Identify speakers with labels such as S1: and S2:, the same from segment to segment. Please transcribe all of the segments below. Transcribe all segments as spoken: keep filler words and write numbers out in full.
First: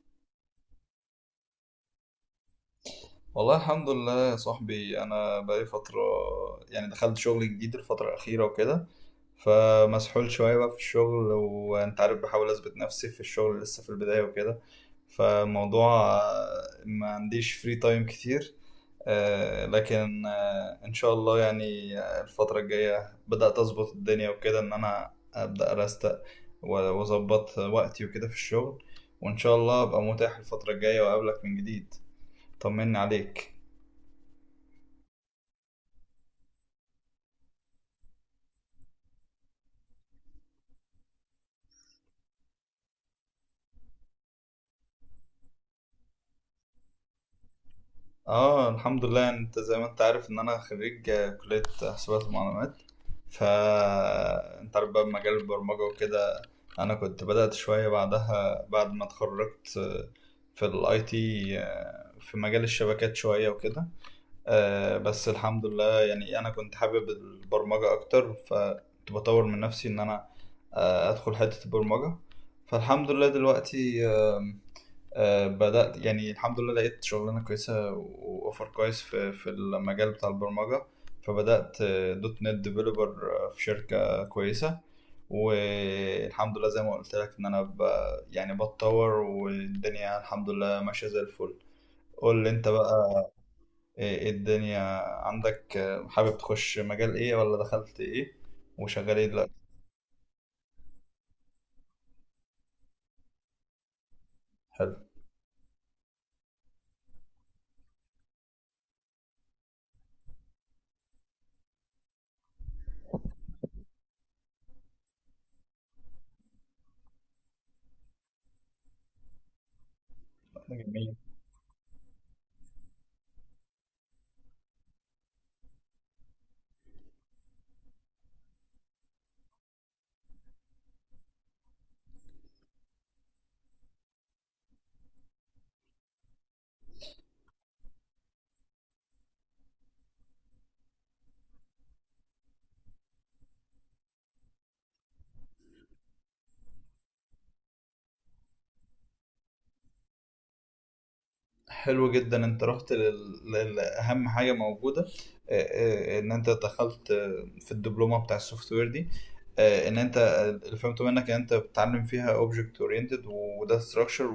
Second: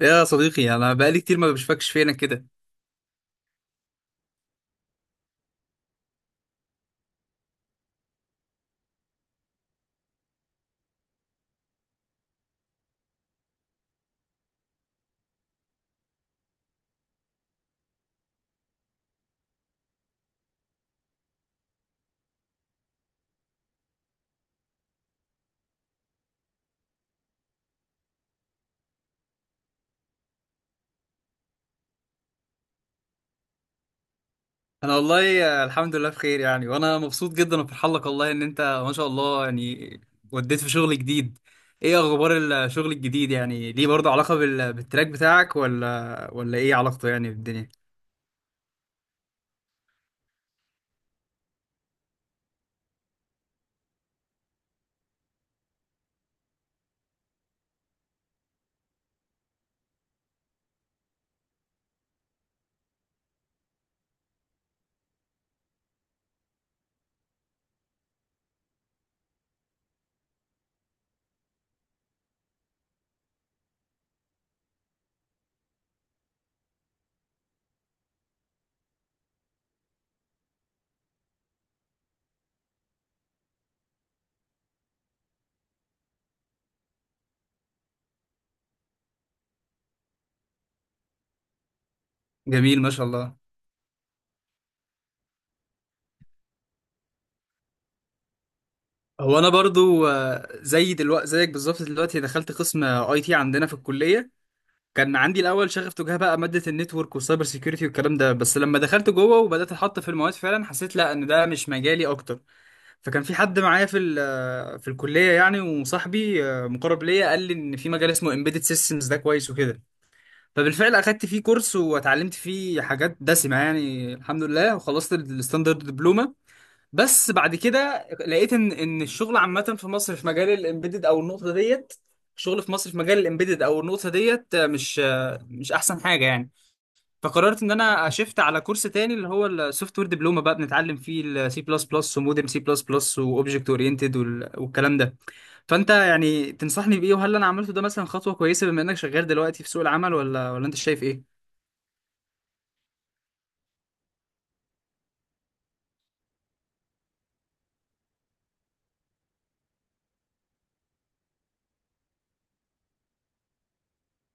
S1: يا صديقي انا بقالي كتير ما بشوفكش فينا كده.
S2: والله الحمد لله يا صاحبي، انا بقالي فتره. يعني دخلت شغل جديد الفتره الاخيره وكده. فمسحول شويه بقى في الشغل، وانت عارف بحاول اثبت نفسي في الشغل لسه في البدايه وكده. فموضوع آه، ما عنديش فري تايم كتير. آه، لكن آه، ان شاء الله يعني آه، الفتره الجايه بدات اظبط الدنيا وكده، ان انا ابدا ارستق و- واظبط وقتي وكده في الشغل. وان شاء الله ابقى متاح الفتره الجايه واقابلك من جديد. طمني عليك.
S1: انا والله آه، الحمد لله بخير يعني، وانا مبسوط جدا وفرحان لك والله، ان انت ما شاء الله يعني وديت في شغل جديد. ايه اخبار الشغل الجديد؟ يعني ليه برضه علاقة بال- بالتراك بتاعك، ولا ولا ايه علاقته يعني بالدنيا؟
S2: اه الحمد لله، انت زي ما انت عارف ان انا خريج آه، كلية حسابات ومعلومات. ف انت عارف بقى مجال البرمجة وكده. انا كنت بدأت شوية بعدها بعد ما اتخرجت، آه، في الاي تي، في مجال الشبكات شوية وكده. آه، بس الحمد لله يعني انا كنت حابب البرمجة اكتر، فكنت بطور من نفسي ان انا آه، ادخل حتة البرمجة. فالحمد لله دلوقتي آه، بدأت، يعني الحمد لله لقيت شغلانة كويسة وأوفر كويس في في المجال بتاع البرمجة. فبدأت آه، دوت نت ديفلوبر في شركة كويسة. والحمد لله زي ما قلت لك إن أنا ب... يعني بتطور، والدنيا الحمد لله ماشية زي الفل. قول لي أنت
S1: جميل ما
S2: بقى،
S1: شاء الله.
S2: إيه إيه الدنيا عندك. آه، حابب تخش مجال إيه، ولا دخلت إيه وشغال إيه
S1: هو انا
S2: دلوقتي؟
S1: برضو آه، زي دلوقتي زيك بالظبط، دلوقتي دخلت قسم اي تي عندنا في الكلية.
S2: حلو
S1: كان عندي الاول شغف تجاه بقى ماده النتورك والسايبر سيكيورتي والكلام ده، بس لما دخلت جوه وبدات احط في المواد فعلا حسيت لا، ان ده مش مجالي اكتر. فكان في حد معايا في ال- آه، في الكليه يعني وصاحبي آه، مقرب ليا، قال لي ان في مجال اسمه امبيدد سيستمز ده كويس وكده. فبالفعل
S2: جميل.
S1: اخدت فيه كورس واتعلمت فيه حاجات دسمه يعني الحمد لله، وخلصت الستاندرد دبلومه. بس بعد كده لقيت ان ان الشغل عامه في مصر في مجال الامبيدد او النقطه ديت. الشغل في مصر في مجال الامبيدد او النقطه ديت آه، مش آه، مش احسن حاجه يعني. فقررت ان انا اشفت على كورس تاني، اللي هو السوفت وير دبلومه، بقى بنتعلم فيه السي بلس بلس ومودرن سي بلس بلس واوبجكت اورينتد والكلام ده. فانت يعني تنصحني بايه؟ وهل انا عملته ده مثلا خطوه كويسه بما انك شغال دلوقتي في سوق العمل، ولا ولا انت شايف ايه؟
S2: حلو جدا، انت رحت لل- لل- لاهم حاجه موجوده. آه، آه، ان انت دخلت آه، في الدبلومه بتاع السوفت وير دي. آه، ان انت اللي فهمته منك ان انت بتتعلم فيها اوبجكت اورينتد وداتا ستراكشر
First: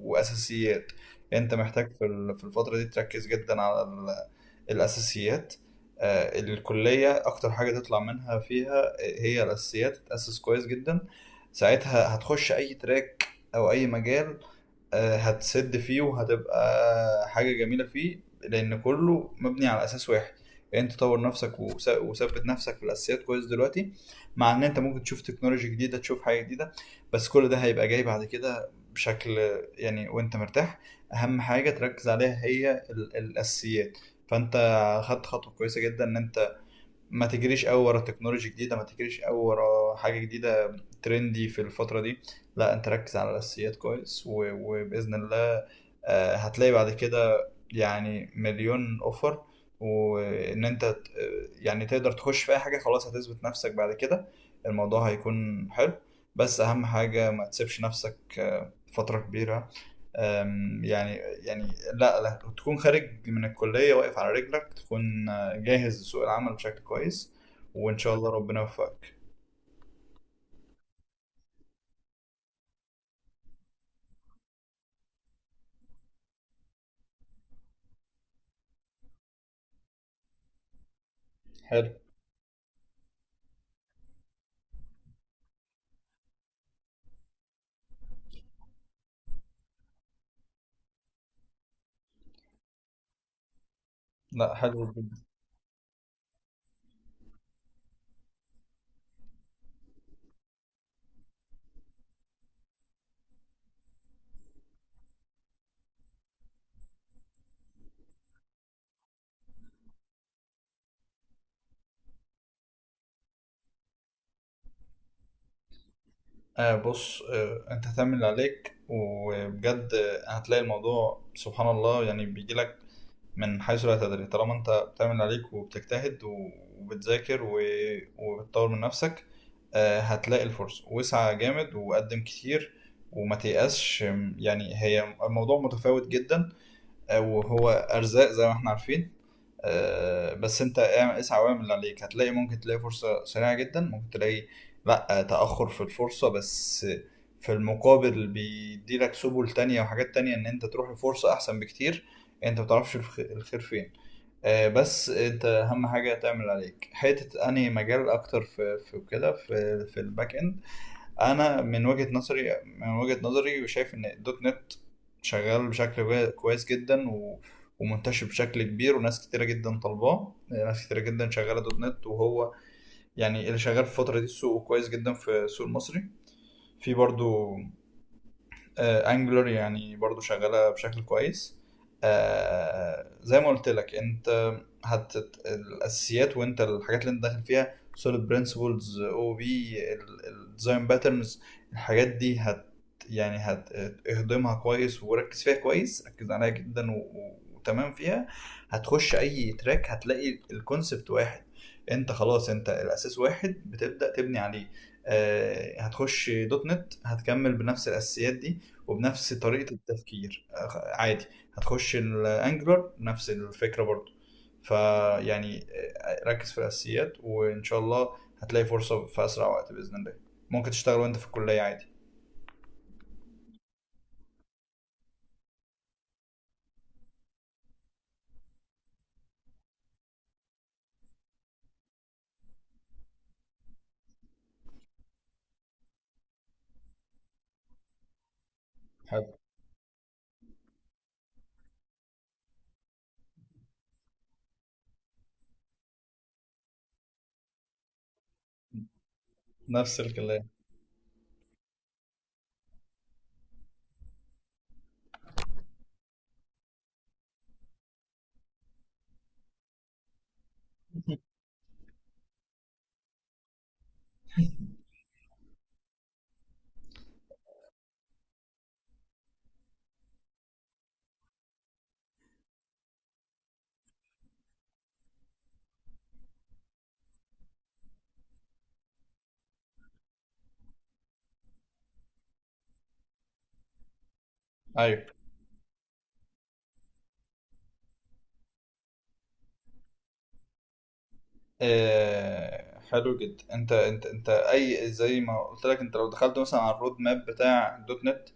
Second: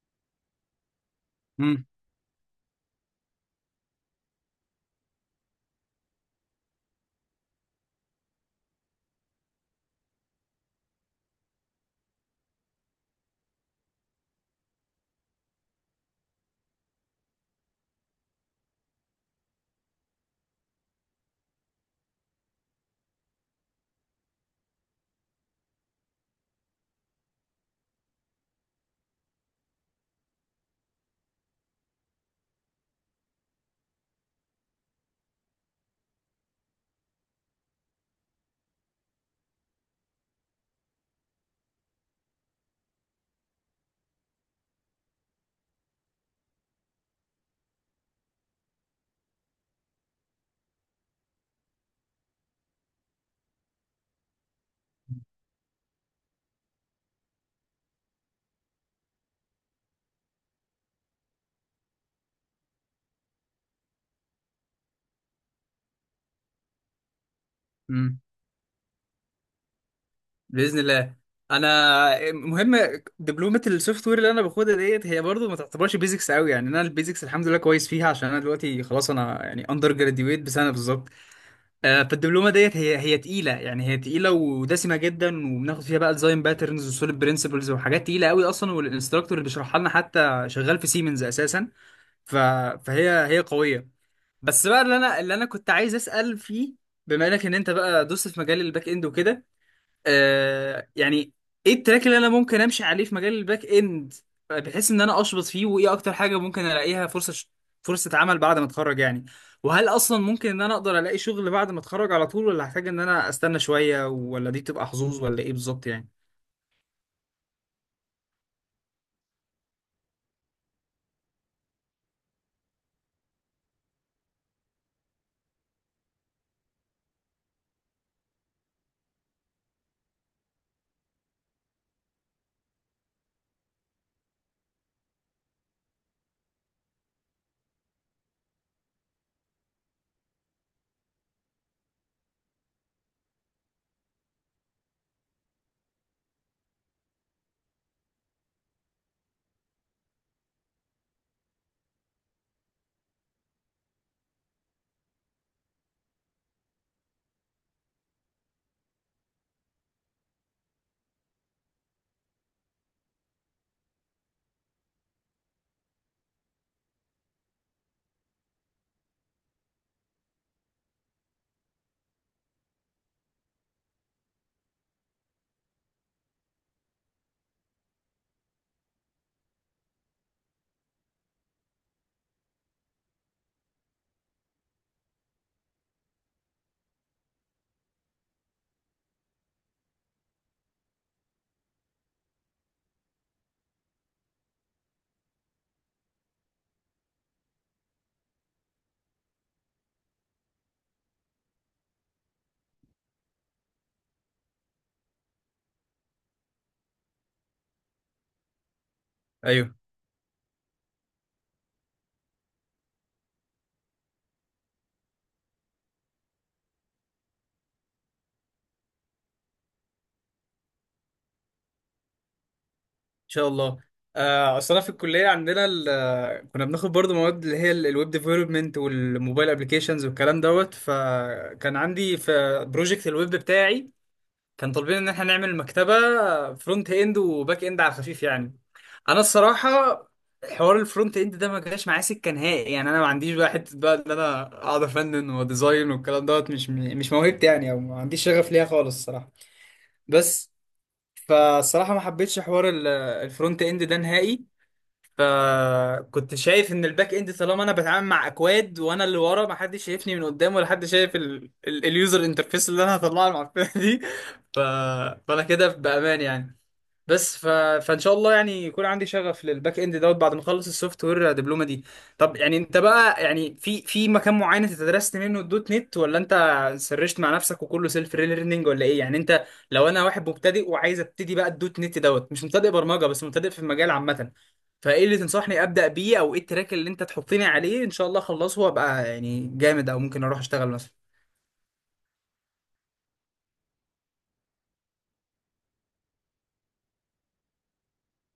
S2: واساسيات. انت
S1: امم.
S2: محتاج في ال- في الفتره دي تركز جدا على ال- الاساسيات. آه، الكليه اكتر حاجه تطلع منها فيها آه، هي الاساسيات، تتاسس كويس جدا. ساعتها هتخش اي تراك او اي مجال آه، هتسد فيه وهتبقى حاجة جميلة فيه، لأن كله مبني على أساس واحد. يعني أنت تطور نفسك وس- وثبت نفسك في الأساسيات كويس دلوقتي. مع إن أنت ممكن تشوف تكنولوجي جديدة، تشوف حاجة جديدة، بس كل ده هيبقى جاي بعد كده بشكل يعني وأنت مرتاح. أهم حاجة تركز عليها هي ال- الأساسيات. فأنت خدت خطوة كويسة جدا إن أنت ما تجريش قوي ورا تكنولوجيا جديدة، ما تجريش قوي ورا حاجة جديدة ترندي في الفترة دي. لا، انت ركز على الأساسيات كويس و... وبإذن الله آه، هتلاقي بعد كده يعني مليون اوفر. وان انت ت- يعني تقدر تخش في اي حاجة، خلاص هتثبت نفسك بعد كده، الموضوع هيكون حلو. بس اهم حاجة ما تسيبش نفسك آه، فترة كبيرة. يعني يعني لا، لا تكون خارج من الكلية واقف على رجلك، تكون جاهز لسوق العمل بشكل كويس. وإن شاء
S1: امم.
S2: الله ربنا يوفقك.
S1: باذن الله. انا مهم دبلومه السوفت وير اللي انا باخدها ديت هي برضو ما تعتبرش بيزكس قوي، يعني انا البيزكس الحمد لله كويس فيها، عشان انا دلوقتي خلاص انا يعني اندر جراديويت بسنه بالظبط.
S2: حلو.
S1: آه، فالدبلومه ديت هي هي تقيله، يعني هي تقيله ودسمه جدا، وبناخد فيها بقى ديزاين باترنز وسوليد برنسبلز وحاجات تقيله قوي اصلا، والانستراكتور اللي بيشرحها لنا حتى شغال في سيمنز اساسا. ف... فهي هي قويه.
S2: لا
S1: بس بقى
S2: حلو
S1: اللي انا
S2: جدا.
S1: اللي انا كنت عايز اسال فيه، بما انك ان انت بقى دوست في مجال الباك اند وكده، آه يعني ايه التراك اللي انا ممكن امشي عليه في مجال الباك اند، بحيث ان انا اشبط فيه؟ وايه اكتر حاجه ممكن الاقيها فرصه ش... فرصه عمل بعد ما اتخرج يعني؟ وهل اصلا ممكن ان انا اقدر الاقي شغل بعد ما اتخرج على طول، ولا هحتاج ان انا استنى شويه، ولا دي تبقى حظوظ، ولا ايه بالظبط يعني؟
S2: آه بص، آه انت هتعمل اللي عليك وبجد آه، هتلاقي الموضوع سبحان الله يعني بيجيلك من حيث لا تدري، طالما انت بتعمل اللي عليك وبتجتهد و- وبتذاكر و- وبتطور من نفسك. آه، هتلاقي الفرصة، واسعى جامد وقدم كتير. وما تيأسش م- يعني هي الموضوع متفاوت جدا آه، وهو أرزاق زي ما احنا عارفين. آه، بس انت اعمل- اسعى واعمل اللي عليك، هتلاقي ممكن تلاقي فرصة سريعة جدا، ممكن تلاقي لأ تأخر في الفرصة، بس في المقابل بيديلك سبل تانية وحاجات تانية ان انت تروح لفرصة احسن بكتير. انت متعرفش الخ- الخير فين. آه، بس انت اهم حاجه تعمل عليك حته انهي مجال اكتر في في كده في في الباك اند. انا من وجهه نظري من وجهه نظري شايف ان الدوت نت شغال بشكل كوي- كويس جدا، و ومنتشر بشكل كبير، وناس كتيرة جدا طالباه، ناس كتيرة جدا شغالة دوت نت. وهو يعني اللي شغال في الفترة دي السوق كويس جدا، في السوق المصري. في برضو انجلر يعني برضو شغالة بشكل كويس. آه، زي ما قلت لك، انت هت الاساسيات وانت الحاجات اللي انت داخل فيها، سوليد برنسبلز او بي الديزاين باترنز، الحاجات دي هت يعني هتهضمها كويس، وركز فيها كويس، ركز عليها جدا و- و- وتمام فيها. هتخش اي تراك هتلاقي الكونسبت واحد، انت خلاص انت الاساس واحد بتبدأ تبني عليه. آه، هتخش دوت نت، هتكمل بنفس الاساسيات دي وبنفس
S1: ايوه
S2: طريقة
S1: ان
S2: التفكير أخ- عادي. هتخش الانجلر نفس الفكرة برضو. فيعني آه، ركز في الأساسيات، وإن شاء الله هتلاقي فرصة في أسرع وقت بإذن الله. ممكن تشتغل وأنت في الكلية عادي.
S1: شاء الله. آه، اصل انا في الكليه عندنا ال- كنا بناخد برضو مواد اللي هي الويب ديفلوبمنت والموبايل ابلكيشنز والكلام دوت، فكان عندي في بروجكت الويب بتاعي كان طالبين ان احنا نعمل مكتبه فرونت اند وباك اند على الخفيف يعني. انا
S2: حلو.
S1: الصراحه حوار الفرونت اند ده ما جاش معايا سكه نهائي، يعني انا ما عنديش بقى حته بقى ان انا اقعد افنن وديزاين والكلام دوت، مش مش موهبتي يعني، او ما عنديش شغف ليها خالص الصراحه.
S2: نفس الكلية.
S1: بس فالصراحه ما حبيتش حوار ال- الفرونت اند ده نهائي. فكنت شايف ان الباك اند طالما انا بتعامل مع اكواد، وانا اللي ورا ما حدش شايفني من قدام، ولا حد شايف ال... ال... اليوزر انترفيس اللي انا هطلعها المعفنه دي. ف... فانا كده بامان يعني. بس ف... فان شاء الله يعني يكون عندي شغف للباك اند دوت بعد ما اخلص السوفت وير دبلومه دي. طب يعني انت بقى يعني في في مكان معين انت درست منه الدوت نت، ولا انت سرشت مع نفسك وكله سيلف ليرنينج، ولا ايه يعني انت؟ لو انا واحد مبتدئ وعايز ابتدي بقى الدوت نت دوت، مش مبتدئ برمجه بس مبتدئ في المجال عامه، فايه
S2: أيوة.
S1: اللي تنصحني ابدا بيه؟ او ايه التراك اللي انت تحطني عليه ان شاء الله اخلصه وابقى يعني جامد، او ممكن اروح اشتغل مثلا؟
S2: آه حلو جدا، أنت أنت أنت أي زي ما قلت لك، أنت لو دخلت مثلا على الرود ماب بتاع دوت نت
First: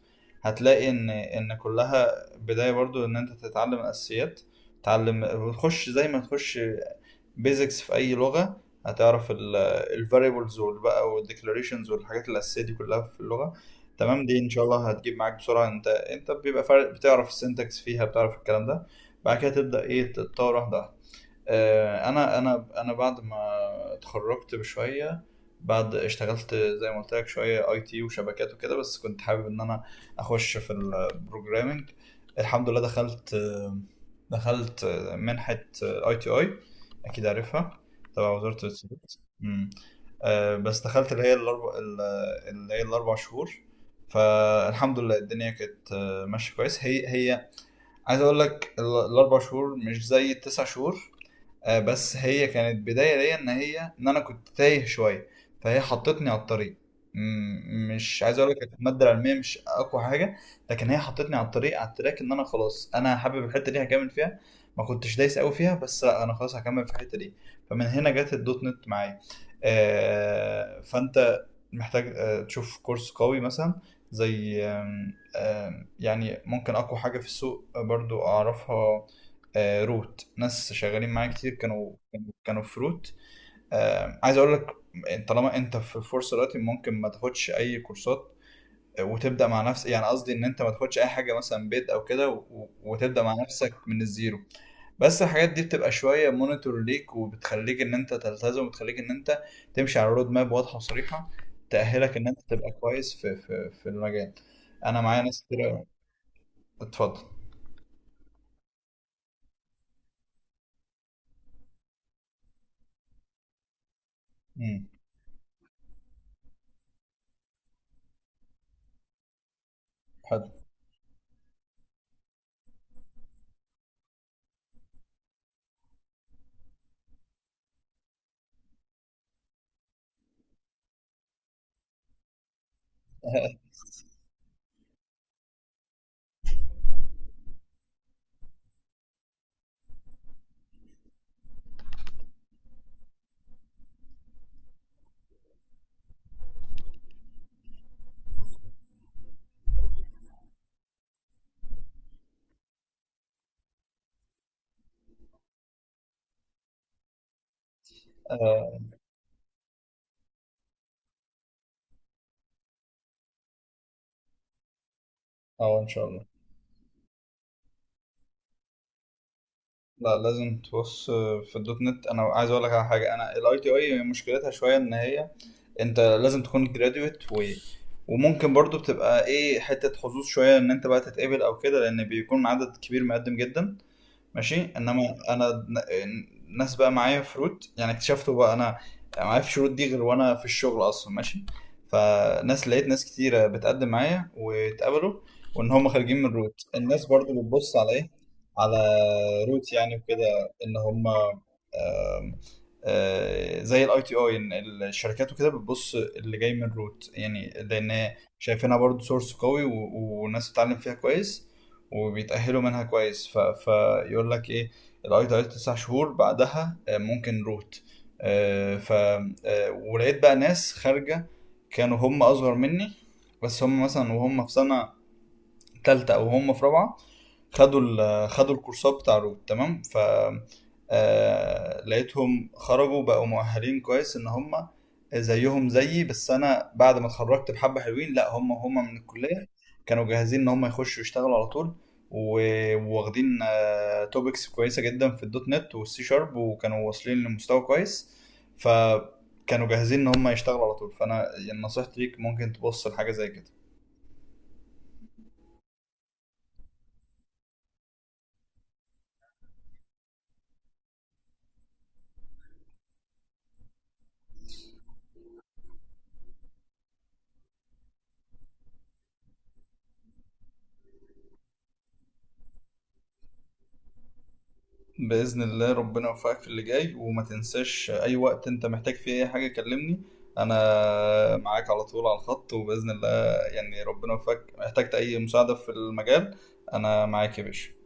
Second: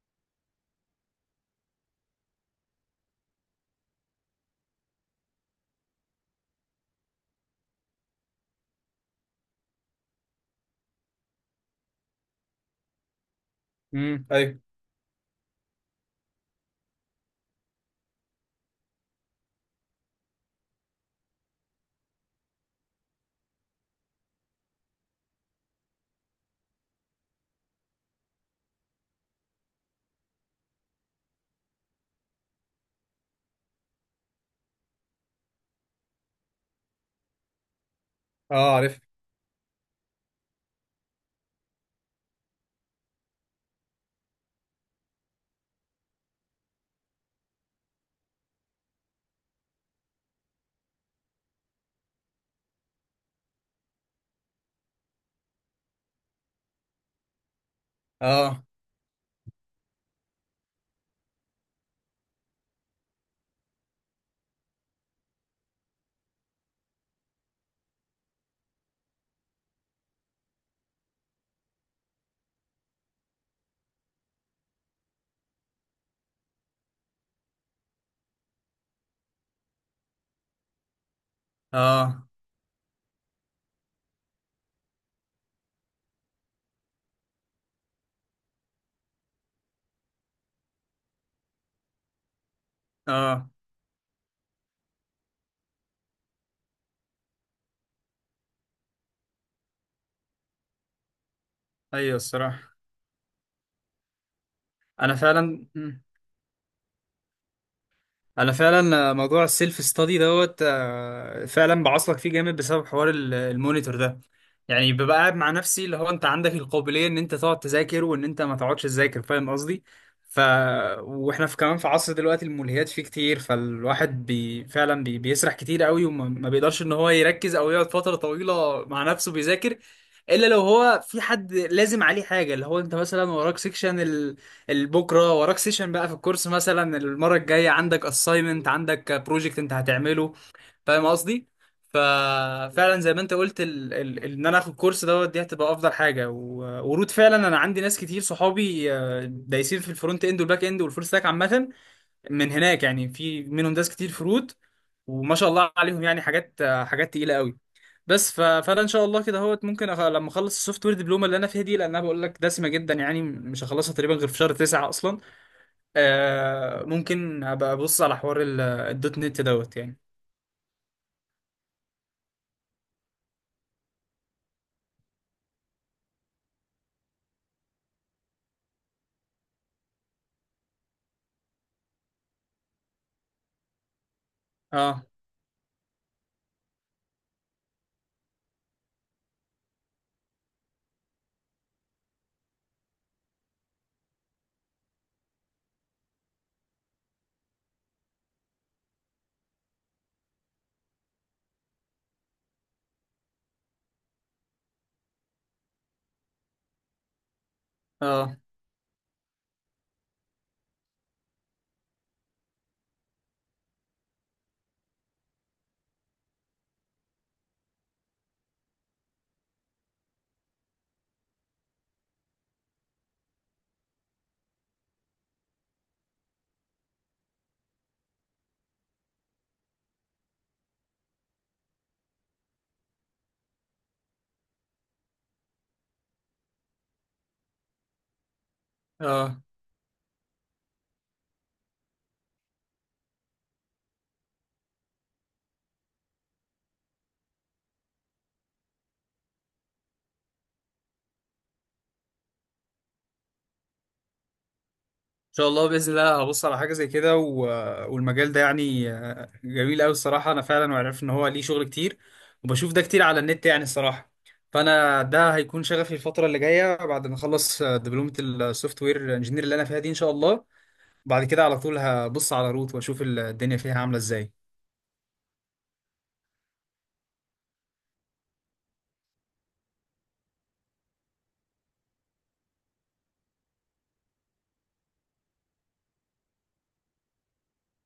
S2: هتلاقي إن إن كلها بداية برضو إن أنت تتعلم الأساسيات. تعلم، تخش زي ما تخش بيزكس في اي لغه، هتعرف الفاريبلز بقى والديكلاريشنز والحاجات الاساسيه دي كلها في اللغه.
S1: امم.
S2: تمام، دي ان
S1: ايوه.
S2: شاء الله هتجيب معاك بسرعه. انت انت بيبقى فرق بتعرف السنتكس فيها، بتعرف الكلام ده. بعد كده تبدا ايه تتطور واحده واحده. آه، انا انا انا بعد ما اتخرجت بشويه، بعد اشتغلت زي ما قلت لك شويه اي تي وشبكات وكده، بس كنت حابب ان انا اخش في البروجرامنج. الحمد لله دخلت آه، دخلت آه، منحه اي تي آي، اكيد عارفها، تبع وزاره
S1: اه، عارف.
S2: الاتصالات. أمم. آه، بس دخلت اللي هي الاربع اللي هي الاربع شهور. فالحمد لله الدنيا كانت آه، ماشيه كويس. هي هي عايز اقول لك ال- الاربع شهور مش زي التسع شهور. آه، بس هي كانت بداية ليا، ان هي ان انا كنت تايه شوية، فهي حطتني على الطريق. م- مش عايز اقول لك
S1: اه،
S2: كانت المادة العلمية مش اقوى حاجة، لكن هي حطتني على الطريق، على التراك، ان انا خلاص انا حابب الحتة دي هكمل فيها. ما كنتش دايس قوي فيها، بس لا انا خلاص هكمل في الحتة دي. فمن هنا جت الدوت نت معايا. آه، فانت محتاج آه، تشوف كورس قوي مثلا، زي آم، آم، يعني ممكن اقوى حاجة في السوق برضو اعرفها آه، روت. ناس شغالين معايا كتير كانوا
S1: اه،
S2: كانوا- كانوا في روت. آه، عايز اقول لك، طالما انت في فرصه دلوقتي ممكن ما تاخدش اي كورسات، آه، وتبدا مع نفسك. يعني قصدي ان انت ما تاخدش اي حاجه مثلا بيد او كده و- و- وتبدا مع
S1: اه.
S2: نفسك من الزيرو. بس الحاجات دي بتبقى شويه مونيتور ليك، وبتخليك ان انت تلتزم، وبتخليك ان انت تمشي على رود ماب واضحه وصريحه،
S1: ايوه
S2: تاهلك ان انت تبقى
S1: الصراحه
S2: كويس في في في المجال. انا
S1: انا
S2: معايا ناس
S1: فعلا،
S2: كتير أوي. اتفضل.
S1: انا فعلا موضوع السيلف ستادي دوت آه، فعلا بعصلك فيه جامد بسبب حوار ال- المونيتور ده.
S2: امم.
S1: يعني ببقى قاعد مع نفسي اللي هو انت عندك القابليه ان انت تقعد تذاكر، وان انت ما تقعدش تذاكر، فاهم قصدي؟ ف
S2: حلو.
S1: واحنا في كمان في عصر دلوقتي الملهيات فيه كتير، فالواحد بي... فعلا بي... بيسرح كتير قوي، وما ما بيقدرش ان هو يركز او يقعد فتره طويله مع نفسه بيذاكر، الا لو هو في حد لازم عليه حاجه، اللي هو انت مثلا وراك سيكشن ال... البكره، وراك سيكشن بقى في الكورس، مثلا المره الجايه عندك اساينمنت، عندك بروجكت انت هتعمله، فاهم قصدي؟ ففعلا زي ما انت قلت، ال... ال... ال- ان انا اخد كورس دوت دي هتبقى افضل حاجه. و... ورود فعلا انا عندي ناس كتير صحابي آه، دايسين في الفرونت اند والباك اند والفول ستاك عامه، من هناك يعني، في منهم ناس كتير في رود، وما شاء الله عليهم يعني حاجات، آه، حاجات تقيله قوي. بس ف... فانا ان شاء الله كده اهوت ممكن أخ... لما اخلص السوفت وير دبلومه اللي انا فيها دي، لان انا بقول لك دسمه جدا يعني، مش هخلصها تقريبا غير في شهر تسعة اصلا.
S2: اه، ان شاء الله.
S1: آه، ممكن ابقى ابص على حوار ال- الدوت نت دوت يعني.
S2: لا لازم تبص. في الدوت نت انا عايز اقول لك على حاجه، انا الاي تي اي مشكلتها شويه، ان هي انت لازم تكون جراديويت، و... وممكن برضو بتبقى ايه حته حظوظ شويه ان انت بقى تتقبل او كده، لان بيكون عدد كبير مقدم جدا، ماشي.
S1: اه.
S2: انما انا ن- الناس بقى معايا فروت يعني اكتشفته بقى انا، معايا في الشروط دي غير، وانا في الشغل اصلا ماشي. فناس، لقيت ناس كتيرة بتقدم معايا واتقبلوا، وان هم خارجين من روت. الناس برضو بتبص على ايه؟ على روت يعني وكده، ان هم آم، آه، زي الاي تي اي. ان الشركات وكده بتبص اللي جاي من روت، يعني لان
S1: اه.
S2: شايفينها برضو سورس قوي، و- والناس بتتعلم فيها كويس وبيتأهلوا منها كويس. ف... فيقول لك ايه، الاي دايت تسع شهور بعدها آه، ممكن روت. آه، ف آه، ولقيت بقى ناس خارجة كانوا هم أصغر مني، بس هم مثلا وهم في سنة تالتة او هم في رابعة خدوا ال- خدوا الكورسات بتاع روت. تمام. ف آه، لقيتهم خرجوا بقوا مؤهلين كويس، ان هم زيهم زيي بس انا بعد ما اتخرجت بحبة حلوين. لا هم هم من
S1: اه.
S2: الكلية كانوا جاهزين ان هم يخشوا يشتغلوا على طول، و- وواخدين توبكس كويسة جدا في الدوت نت والسي شارب، وكانوا واصلين لمستوى كويس. فكانوا جاهزين ان هم يشتغلوا على طول. فانا يعني نصيحتي ليك ممكن تبص لحاجة زي كده.
S1: ان شاء الله، باذن الله هبص على حاجه زي كده. و... والمجال ده يعني آه، جميل قوي الصراحه، انا فعلا وعرفت ان هو ليه شغل كتير، وبشوف ده كتير على النت يعني الصراحه. فانا ده هيكون شغفي الفتره اللي جايه بعد ما اخلص آه، دبلومه السوفت وير انجينير اللي انا فيها دي ان شاء الله. بعد كده على طول هبص على روت واشوف الدنيا فيها عامله ازاي.
S2: بإذن الله ربنا يوفقك في اللي جاي، وما تنساش أي وقت أنت محتاج فيه أي حاجة كلمني. أنا معاك على طول على الخط، وبإذن الله يعني ربنا يوفقك احتجت أي مساعدة في المجال. أنا معاك يا باشا.